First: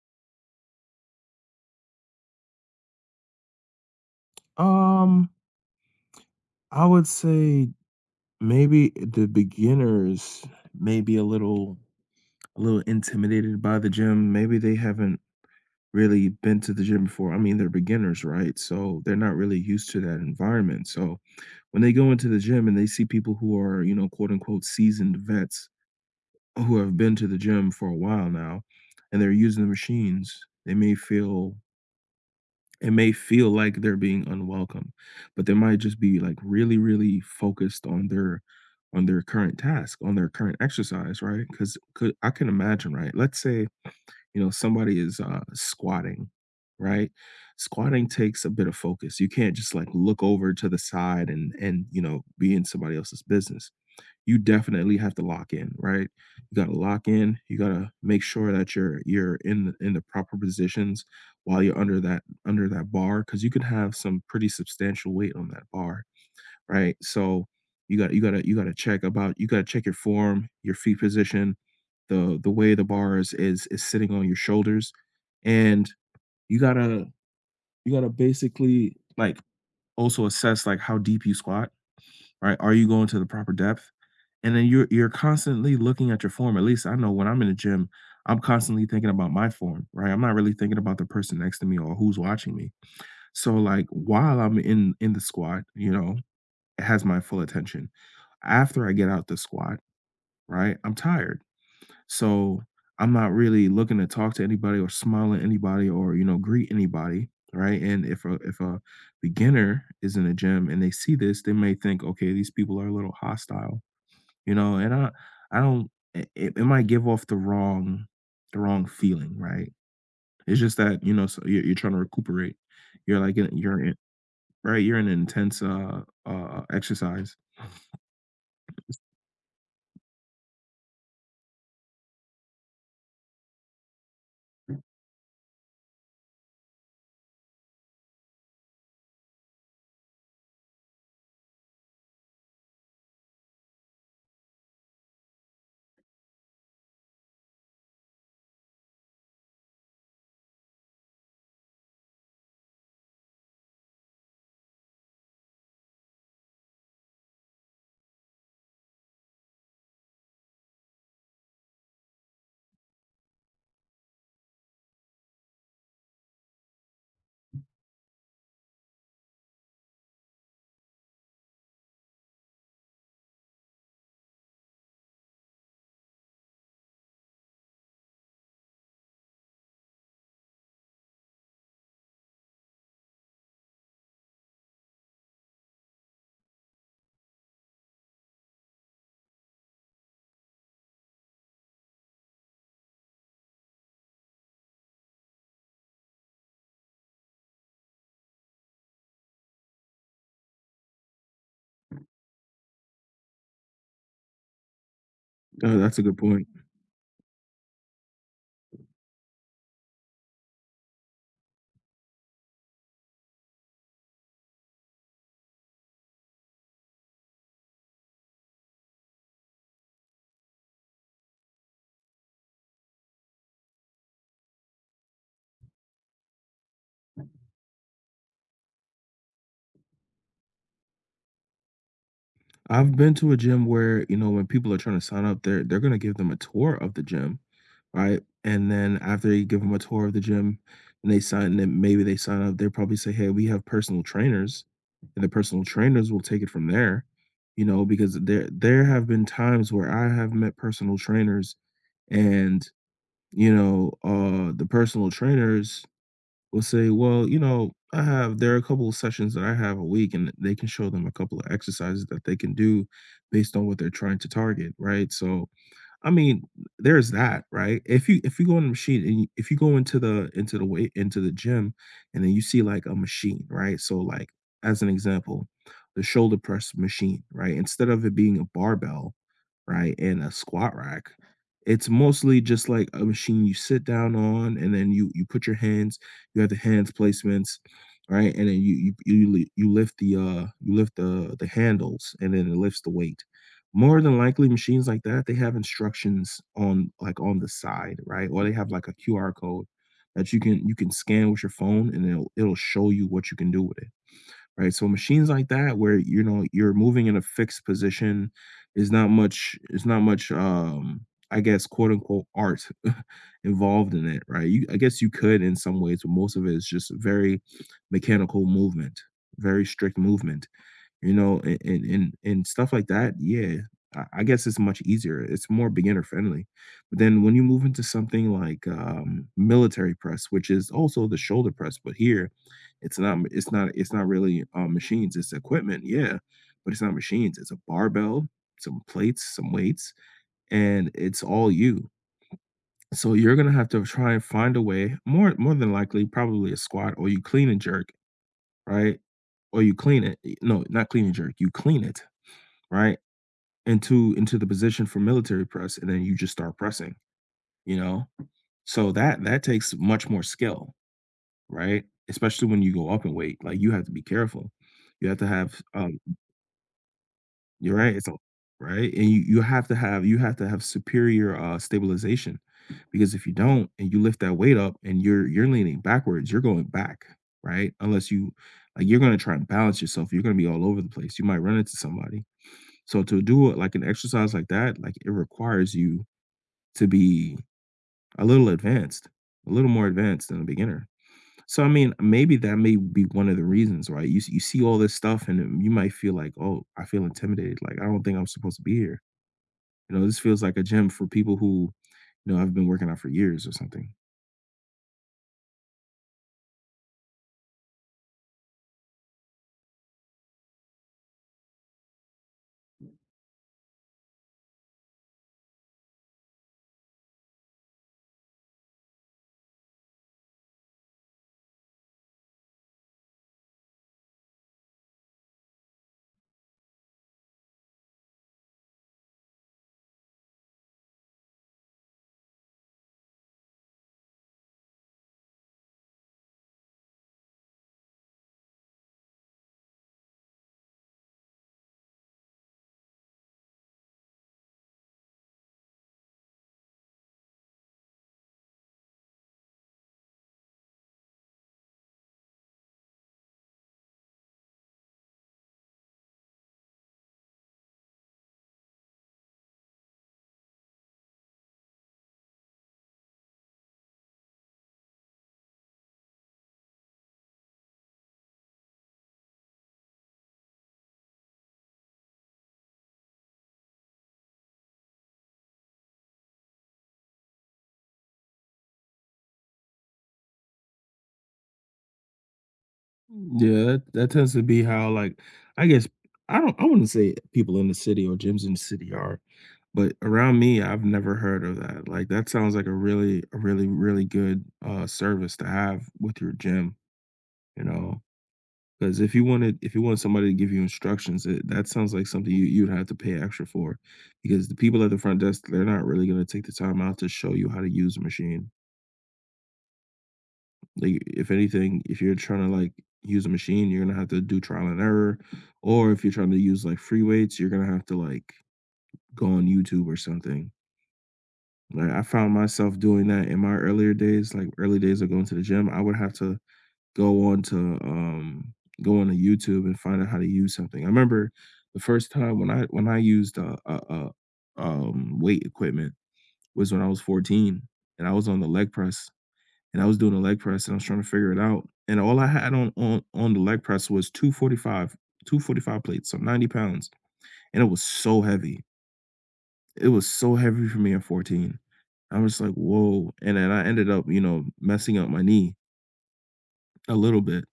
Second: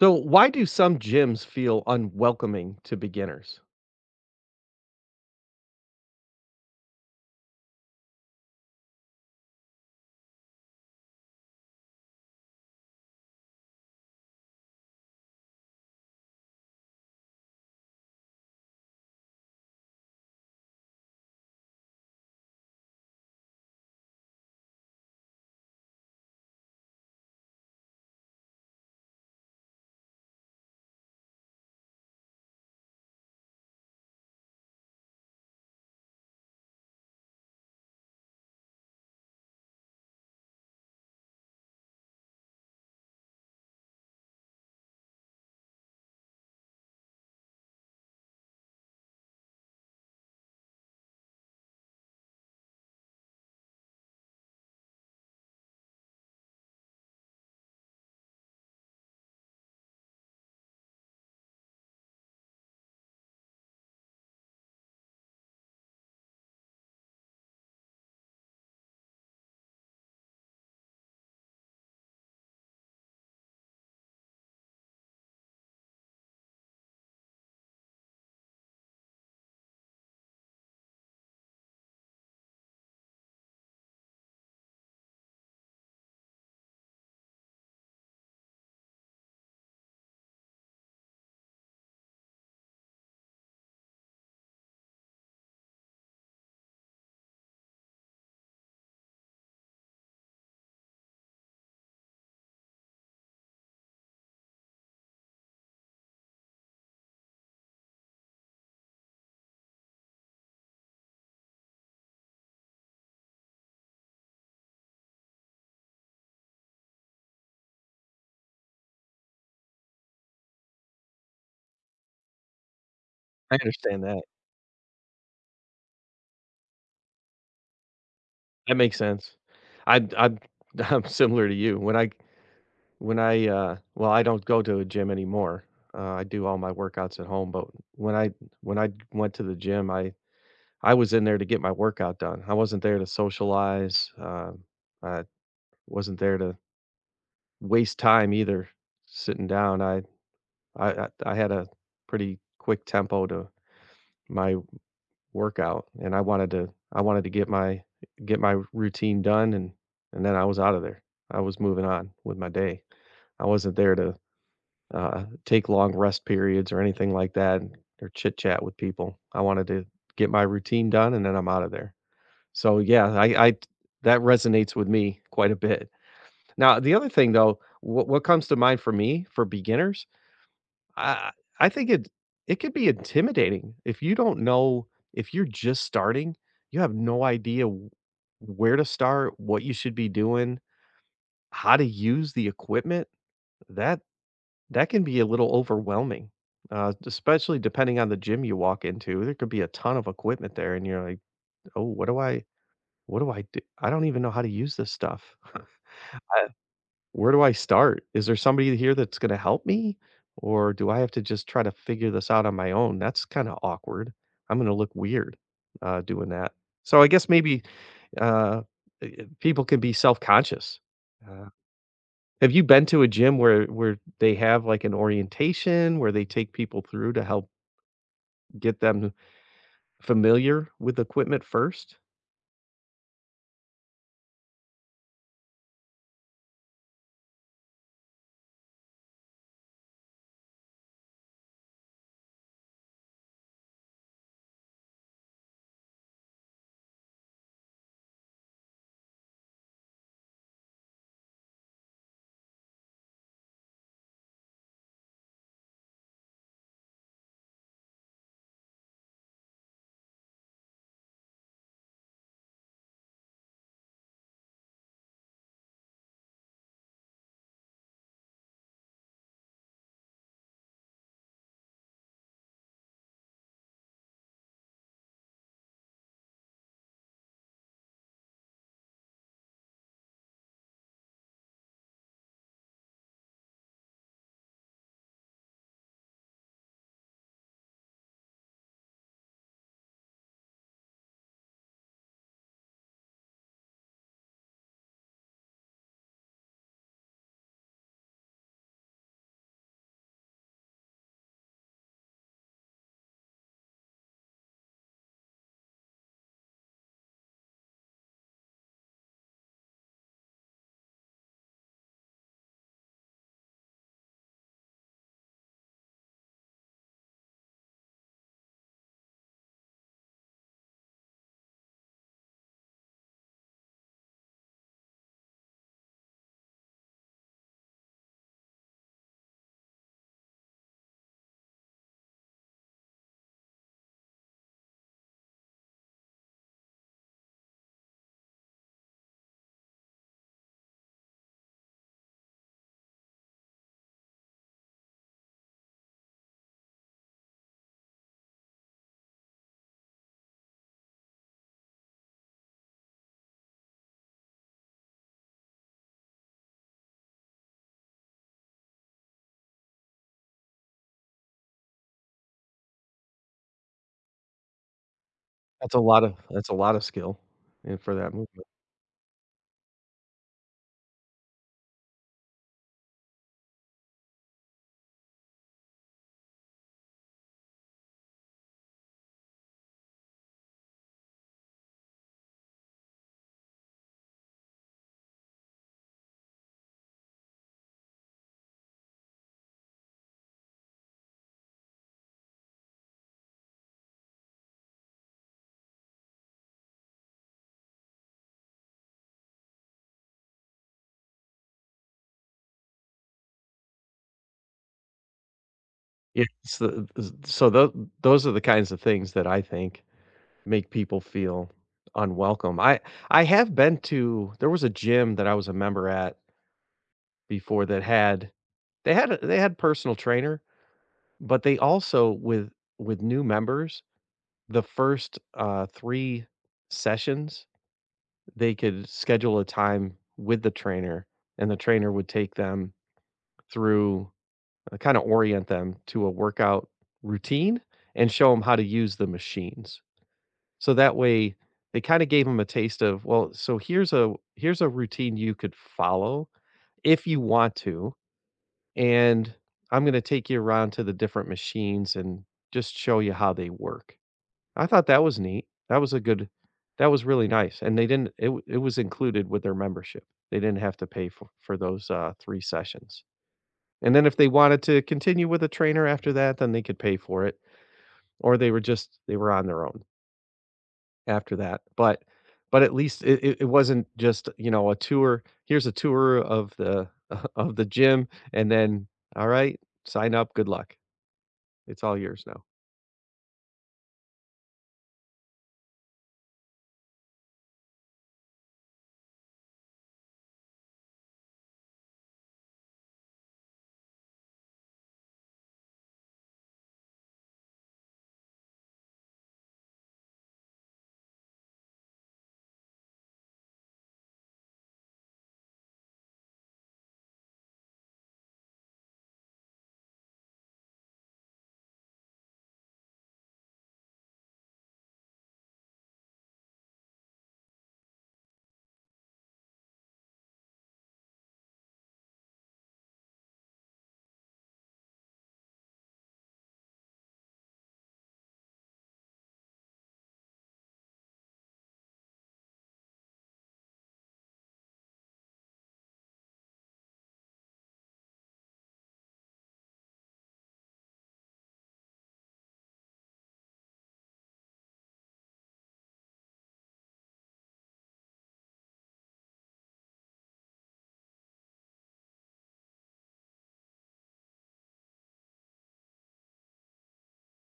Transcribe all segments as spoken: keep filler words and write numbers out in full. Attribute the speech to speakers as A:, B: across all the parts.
A: So, why do some gyms feel unwelcoming to beginners?
B: Um, I would say maybe the beginners may be a little a little intimidated by the gym. Maybe they haven't really been to the gym before. I mean, they're beginners, right? So they're not really used to that environment. So when they go into the gym and they see people who are, you know, quote unquote seasoned vets who have been to the gym for a while now and they're using the machines, they may feel It may feel like they're being unwelcome, but they might just be, like, really, really focused on their on their current task, on their current exercise, right? 'Cause could I can imagine, right? Let's say, you know, somebody is, uh, squatting, right? Squatting takes a bit of focus. You can't just, like, look over to the side and and, you know, be in somebody else's business. You definitely have to lock in, right? You gotta lock in. You gotta make sure that you're you're in the in the proper positions while you're under that under that bar, because you could have some pretty substantial weight on that bar, right? So you gotta you gotta you gotta check about you gotta check your form, your feet position, the the way the bar is is is sitting on your shoulders, and you gotta you gotta basically, like, also assess, like, how deep you squat, right? Are you going to the proper depth? And then you're you're constantly looking at your form. At least I know when I'm in the gym, I'm constantly thinking about my form, right? I'm not really thinking about the person next to me or who's watching me. So, like, while I'm in in the squat, you know, it has my full attention. After I get out the squat, right, I'm tired. So, I'm not really looking to talk to anybody or smile at anybody or, you know, greet anybody, right? And if a if a beginner is in the gym and they see this, they may think, "Okay, these people are a little hostile." You know, and I I don't it it it might give off the wrong the wrong feeling, right? It's just that, you know, so you're you're trying to recuperate. You're like in
A: I
B: you're in
A: understand that.
B: Right, you're in an intense uh uh exercise.
A: That makes sense. I I'm I'm similar to you. When I when I uh well, I don't go to a gym anymore. Uh, I do all my workouts at home, but when I when I went to the gym, I I was in there to get my workout done. I wasn't there to socialize. Um, I wasn't there to waste time either sitting down. I I I I had a pretty quick tempo to my workout, and I wanted to I wanted to get my get my routine done, and and then I was out of there. I was moving on with my day. I wasn't there to, uh, take long rest periods or anything like that or chit chat with people. I wanted to get my routine done, and then I'm out of there. So, yeah, I I that resonates with me quite a bit. Now, the other thing, though, what what comes to mind for me, for beginners, I I think it it could be intimidating if you don't know if you're just starting, you have no idea w where to start, what you should be doing, how to use the equipment. That that can be a little overwhelming, uh, especially depending on the gym you walk into. There could be a ton of equipment there, and you're like, "Oh, what do I what do I do? I don't even know how to use this stuff."
B: Uh, that's a good point.
A: Where do I start? Is there somebody here that's gonna help me? Or do I have to just try to figure this out on my own? That's kinda awkward. I'm gonna look weird, uh, doing that. So I guess maybe, uh, eh eh, people can be self-conscious. Uh, have you been to a gym where where they have, like, an orientation, where they take people through to help get them familiar with equipment first?
B: I've been to a gym where, you know, when people are trying to sign up, they're they're gonna give them a tour of the gym, right? And then after you give them a tour of the gym and they sign then maybe they sign up, they probably say, "Hey, we have personal trainers," and the personal trainers will take it from there. You know, because there there have been times where I have met personal trainers and you know, uh the personal trainers will say, "Well, you know, I have there are a couple of sessions that I have a week, and they can show them a couple of exercises that they can do based on what they're trying to target, right?" So, I mean, there's that, right? If you if you go on the machine and you, If you go into the into the weight into the gym, and then you see like a machine, right? So, like as an example, the shoulder press machine, right? Instead of it being a barbell, right, and a squat rack. It's mostly just like a machine you sit down on, and then you you put your hands. You have the hands placements, right, and then you you you li you lift the, uh, you lift the the handles, and then it lifts the weight. More than likely, machines like that, they have instructions on, like, on the side, right, or they have, like, a Q R code that you can you can scan with your phone, and it'll it'll show you what you can do with it, right? So machines like that where, you know, you're moving in a fixed position is not much is not much um I guess quote unquote art involved in it, right? You I guess you could in some ways, but most of it is just very mechanical movement, very strict movement. You know, and and and, and stuff like that. Yeah, I, I guess it's much easier. It's more beginner friendly. But then when you move into something like um, military press, which is also the shoulder press, but here it's not. M- It's not. It's not really um, machines. It's equipment. Yeah, but it's not machines. It's a barbell, some plates, some weights, and it's all you. So you're gonna have to try and find a way. More more than likely, probably a squat or you clean and jerk, right? Or you clean it. No, not clean and jerk. You clean it, right? Into into the position for military press, and then you just start pressing, you know? So that that takes much more skill, right? Especially when you go up in weight, like you have to be careful. You have to have,
A: That's a
B: um,
A: lot of that's a lot of skill,
B: you're
A: and
B: right,
A: for
B: it's a
A: that movement.
B: right? And you you have to have you have to have superior uh, stabilization, because if you don't and you lift that weight up and you're you're leaning backwards, you're going back, right? Unless you like you're gonna try and balance yourself, you're gonna be all over the place. You might run into somebody. So to do it like an exercise like that, like it requires you to be a little advanced, a little more advanced than a beginner. So, I mean, maybe that may be one of the reasons, right? You s you see all this stuff and then you might feel like, "Oh, I feel intimidated, like, I don't think I'm supposed to be here." You know, this feels like a gym for people who, you know, have been working out for years or something.
A: Yeah, so th so those those are the kinds of things that I think make people feel unwelcome. I I have been to there was a gym that I was a member at before that had they had a they had personal trainer, but they also with with new members, the first, uh, three sessions, they could schedule a time with the trainer, and the trainer would take them through uh, kinda orient them to a workout routine and show them how to use the machines. So that way, they kinda gave them a taste of, well, so here's a here's a routine you could follow if you want to, and I'm gonna take you around to the different machines and just show you how they work. I thought that was neat. That was a good that was really nice, and they didn't it w it was included with their membership. They didn't have to pay for for those, uh, three sessions. And then if they wanted to continue with a trainer after that, then they could pay for it, or they were just they were on their own. After that, but but at least it it it wasn't just, you know, a tour, "Here's a tour of the of the gym," and then, "All right, sign up, good luck. It's all yours now."
B: Yeah, that that tends to be how, like, I guess I don't I wouldn't say people in the city or gyms in the city are, but around me, I've never heard of that. Like, that sounds like a really a really, really good, uh, service to have with your gym. You know, because if you wanted if you want somebody to give you instructions, it, that sounds like something you you'd have to pay extra for, because the people at the front desk they're not really gonna take the time out to show you how to use a machine. Like if anything, if you're trying to like use a machine, you're gonna have to do trial and error, or if you're trying to use like free weights, you're gonna have to like go on YouTube or something. Like I found myself doing that in my earlier days, like early days of going to the gym. I would have to go on to um go on to YouTube and find out how to use something. I remember the first time when I when I used uh, uh, uh um weight equipment was when I was fourteen and I was on the leg press and I was doing the leg press and I was trying to figure it out. And all I had on on, on the leg press was two forty-five, two forty-five plates, so ninety pounds. And it was so heavy. It was so heavy for me at fourteen. I was like, whoa. And then I ended up, you know, messing up my knee a little bit.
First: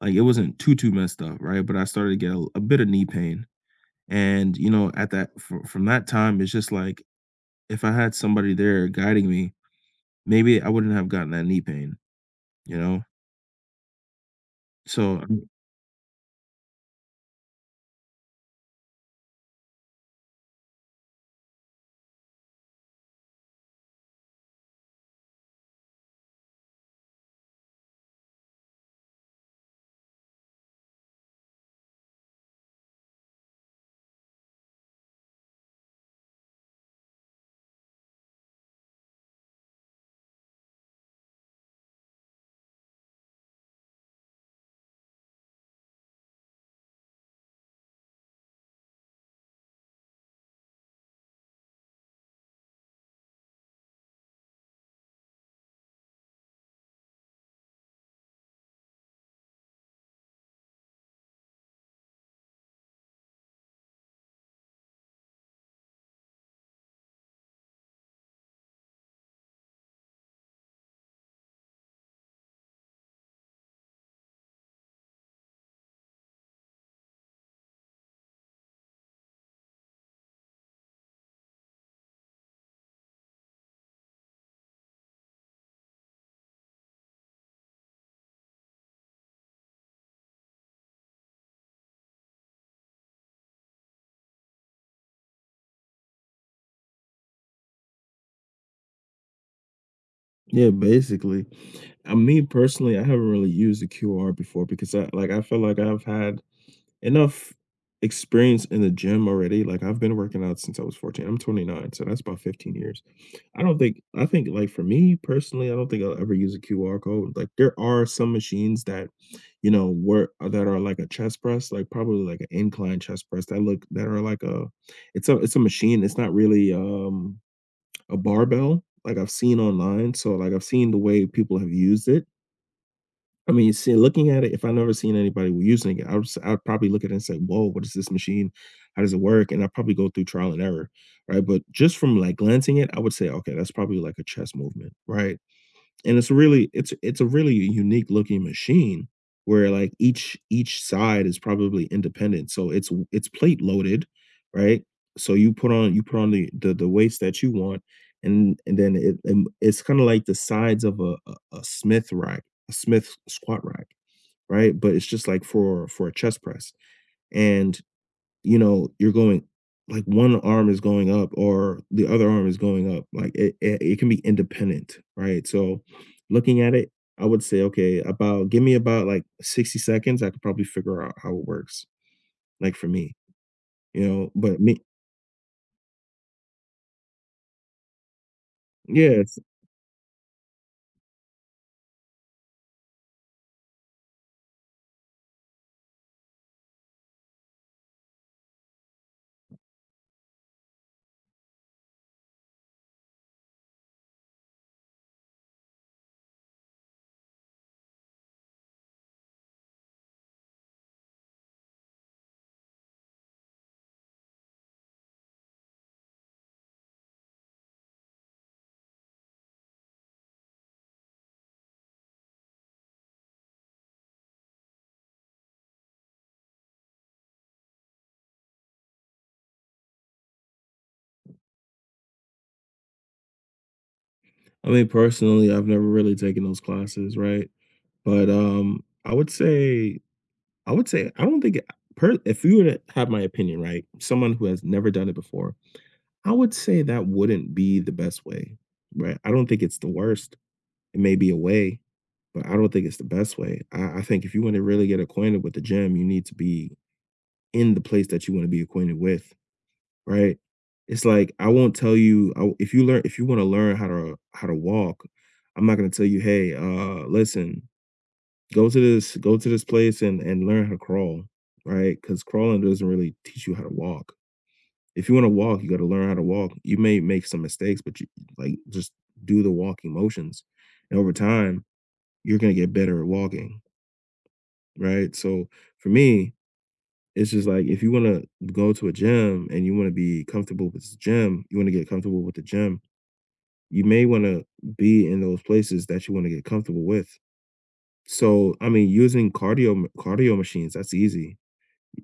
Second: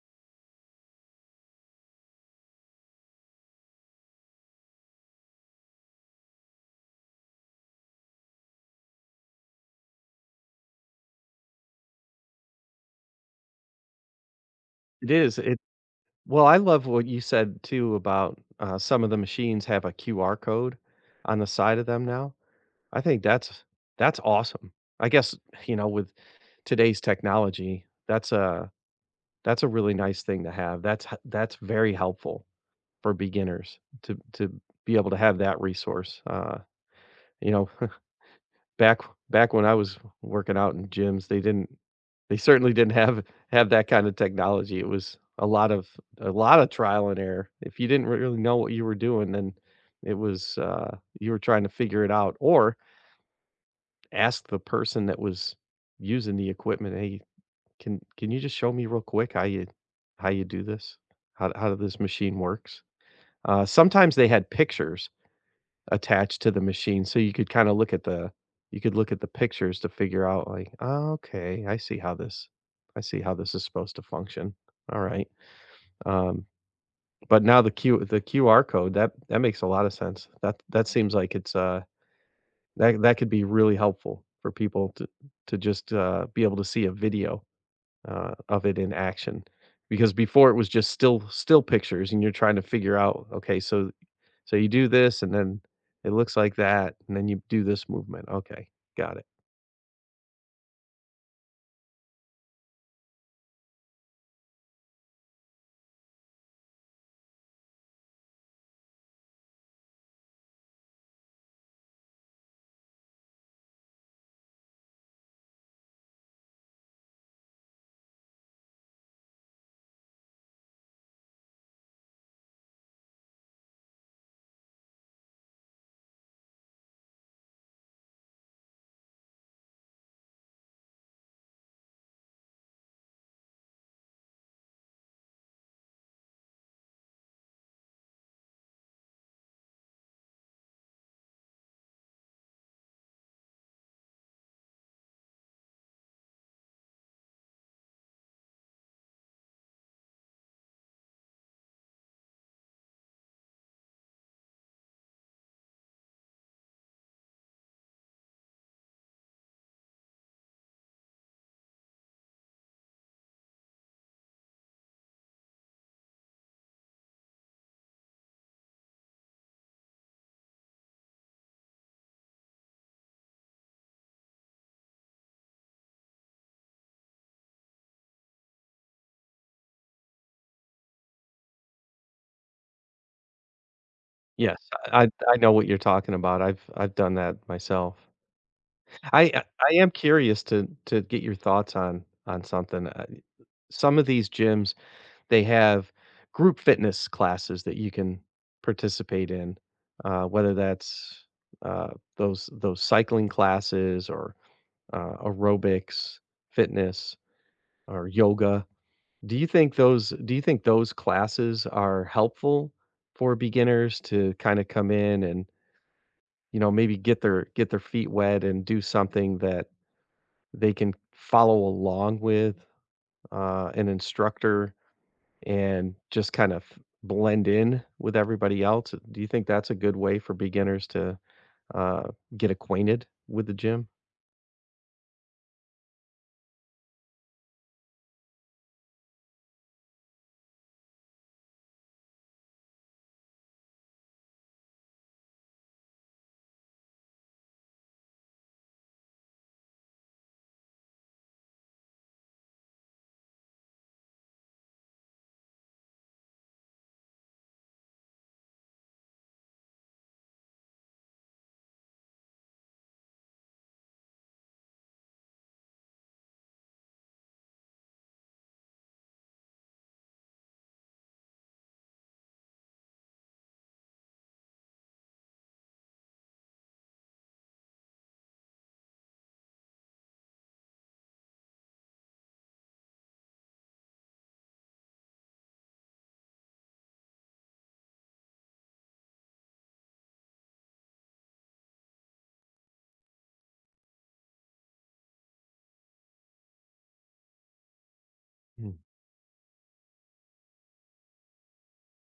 B: Like, it wasn't too, too messed up, right? But I started to get a, a bit of knee pain. And, you know, at that fr from that time, it's just like if I had somebody there guiding me, maybe I wouldn't have gotten that knee pain, you know?
A: It
B: So,
A: is, it well, I love what you said too about, uh, some of the machines have a Q R code on the side of them now. I think that's that's awesome. I guess, you know, with today's technology, that's a that's a really nice thing to have. That's h that's very helpful for beginners to to be able to have that resource. Uh, you know, back back when I was working out in gyms, they didn't they certainly didn't have have that kind of technology. It was a lot of a lot of trial and error. If you didn't really know what you were doing, then it was uh, you were trying to figure it out or ask the person that was using the equipment, "Hey, can can you just show me real quick how you how you do this? How how this machine works?" Uh, sometimes they had pictures attached to the machine, so you could kinda look at the you could look at the pictures to figure out like, "Oh, okay, I see how this I see how this is supposed to function. Alright." Um, but now the Q the Q R code, that that makes a lot of sense. That that seems like it's, uh that that could be really helpful for people to to just, uh, be able to see a video, uh, of it in action. Because before it was just still still pictures and you're trying to figure out, okay, so so you do this and then it looks like that, and then you do this movement. Okay, got it.
B: yeah, basically. Uh, me personally, I haven't really used the Q R before because I like I feel like I've had enough experience in the gym already. Like, I've been working out since I was fourteen, I'm twenty-nine, so that's about fifteen years. I don't think I think, like, for me personally, I don't think I'll ever use a Q R code. Like, there are some machines that, you know, work that are like a chest press, like, probably like an incline chest press that look that are like a it's a it's a machine, it's not really, um, a barbell, like I've seen online. So, like, I've seen the way people have used it. I mean, see, looking at it, if I never seen anybody using it, I would s I would probably look at it and say, "Whoa, what is this machine? How does it work?" And I'd probably go through trial and error, right? But just from like glancing it, I would say, "Okay, that's probably like a chess movement," right? And it's really it's it's a really unique looking machine where, like, each each side is probably independent. So it's it's plate loaded, right? So you put on you put on the the the weights that you want, and and then it and it's kinda like the sides of a a a Smith rack, a Smith squat rack, right? But it's just like for for a chest press, and you know, you're going like one arm is going up or the other arm is going up. Like it, it, it can be independent, right? So looking at it, I would say, okay, about give me about like sixty seconds. I could probably figure out how it works, like for me, you know, but
A: Yes,
B: me,
A: I I I know what you're talking about. I've I've done that myself.
B: yeah.
A: I
B: It's,
A: I I am curious to to get your thoughts on on something. Uh, some of these gyms, they have group fitness classes that you can participate in, uh, whether that's uh, those those cycling classes or uh, aerobics, fitness, or yoga. Do you think those do you think those classes are helpful for beginners to kinda come in and, you know, maybe get their get their feet wet and do something that they can follow along with, uh, an instructor and just kind of blend in with everybody else? Do you think that's a good way for beginners to, uh, get acquainted with the gym?
B: I mean, personally, I've never really taken those classes, right? But um, I would say, I would say, I don't think, per, if you were to have my opinion, right? Someone who has never done it before, I would say that wouldn't be the best way, right? I don't think it's the worst. It may be a way, but I don't think it's the best way. I, I think if you want to really get acquainted with the gym, you need to be in the place that you want to be acquainted with, right? It's like I won't tell you I, if you learn if you want to learn how to how to walk, I'm not going to tell you, hey, uh, listen, go to this go to this place and and learn how to crawl, right? Because crawling doesn't really teach you how to walk. If you want to walk, you got to learn how to walk. You may make some mistakes, but you like just do the walking motions. And over time, you're going to get better at walking, right? So for me, it's just like if you want to go to a gym and you want to be comfortable with the gym, you want to get comfortable with the gym, you may want to be in those places that you want to get comfortable with. So, I mean, using cardio cardio machines, that's easy.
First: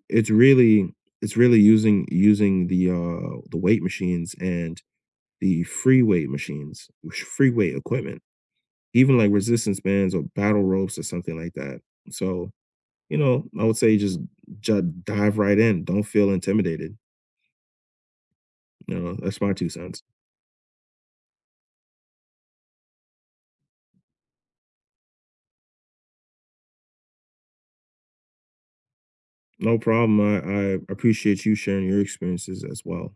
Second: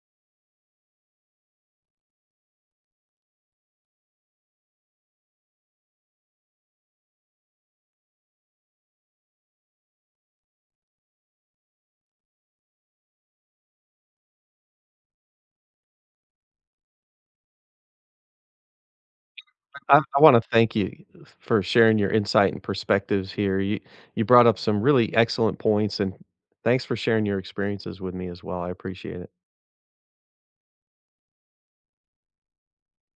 B: It's really it's really using using the uh the weight machines and the free weight machines, free weight equipment, even like resistance bands or battle ropes or something like that. So, you know, I would say just ju- dive right in. Don't feel intimidated. You know, that's my two
A: I,
B: cents.
A: I want to thank you for sharing your insight and perspectives here. You you brought up some really excellent points, and thanks for sharing your experiences with me as well. I appreciate it.
B: No problem. I, I appreciate you sharing your experiences as well.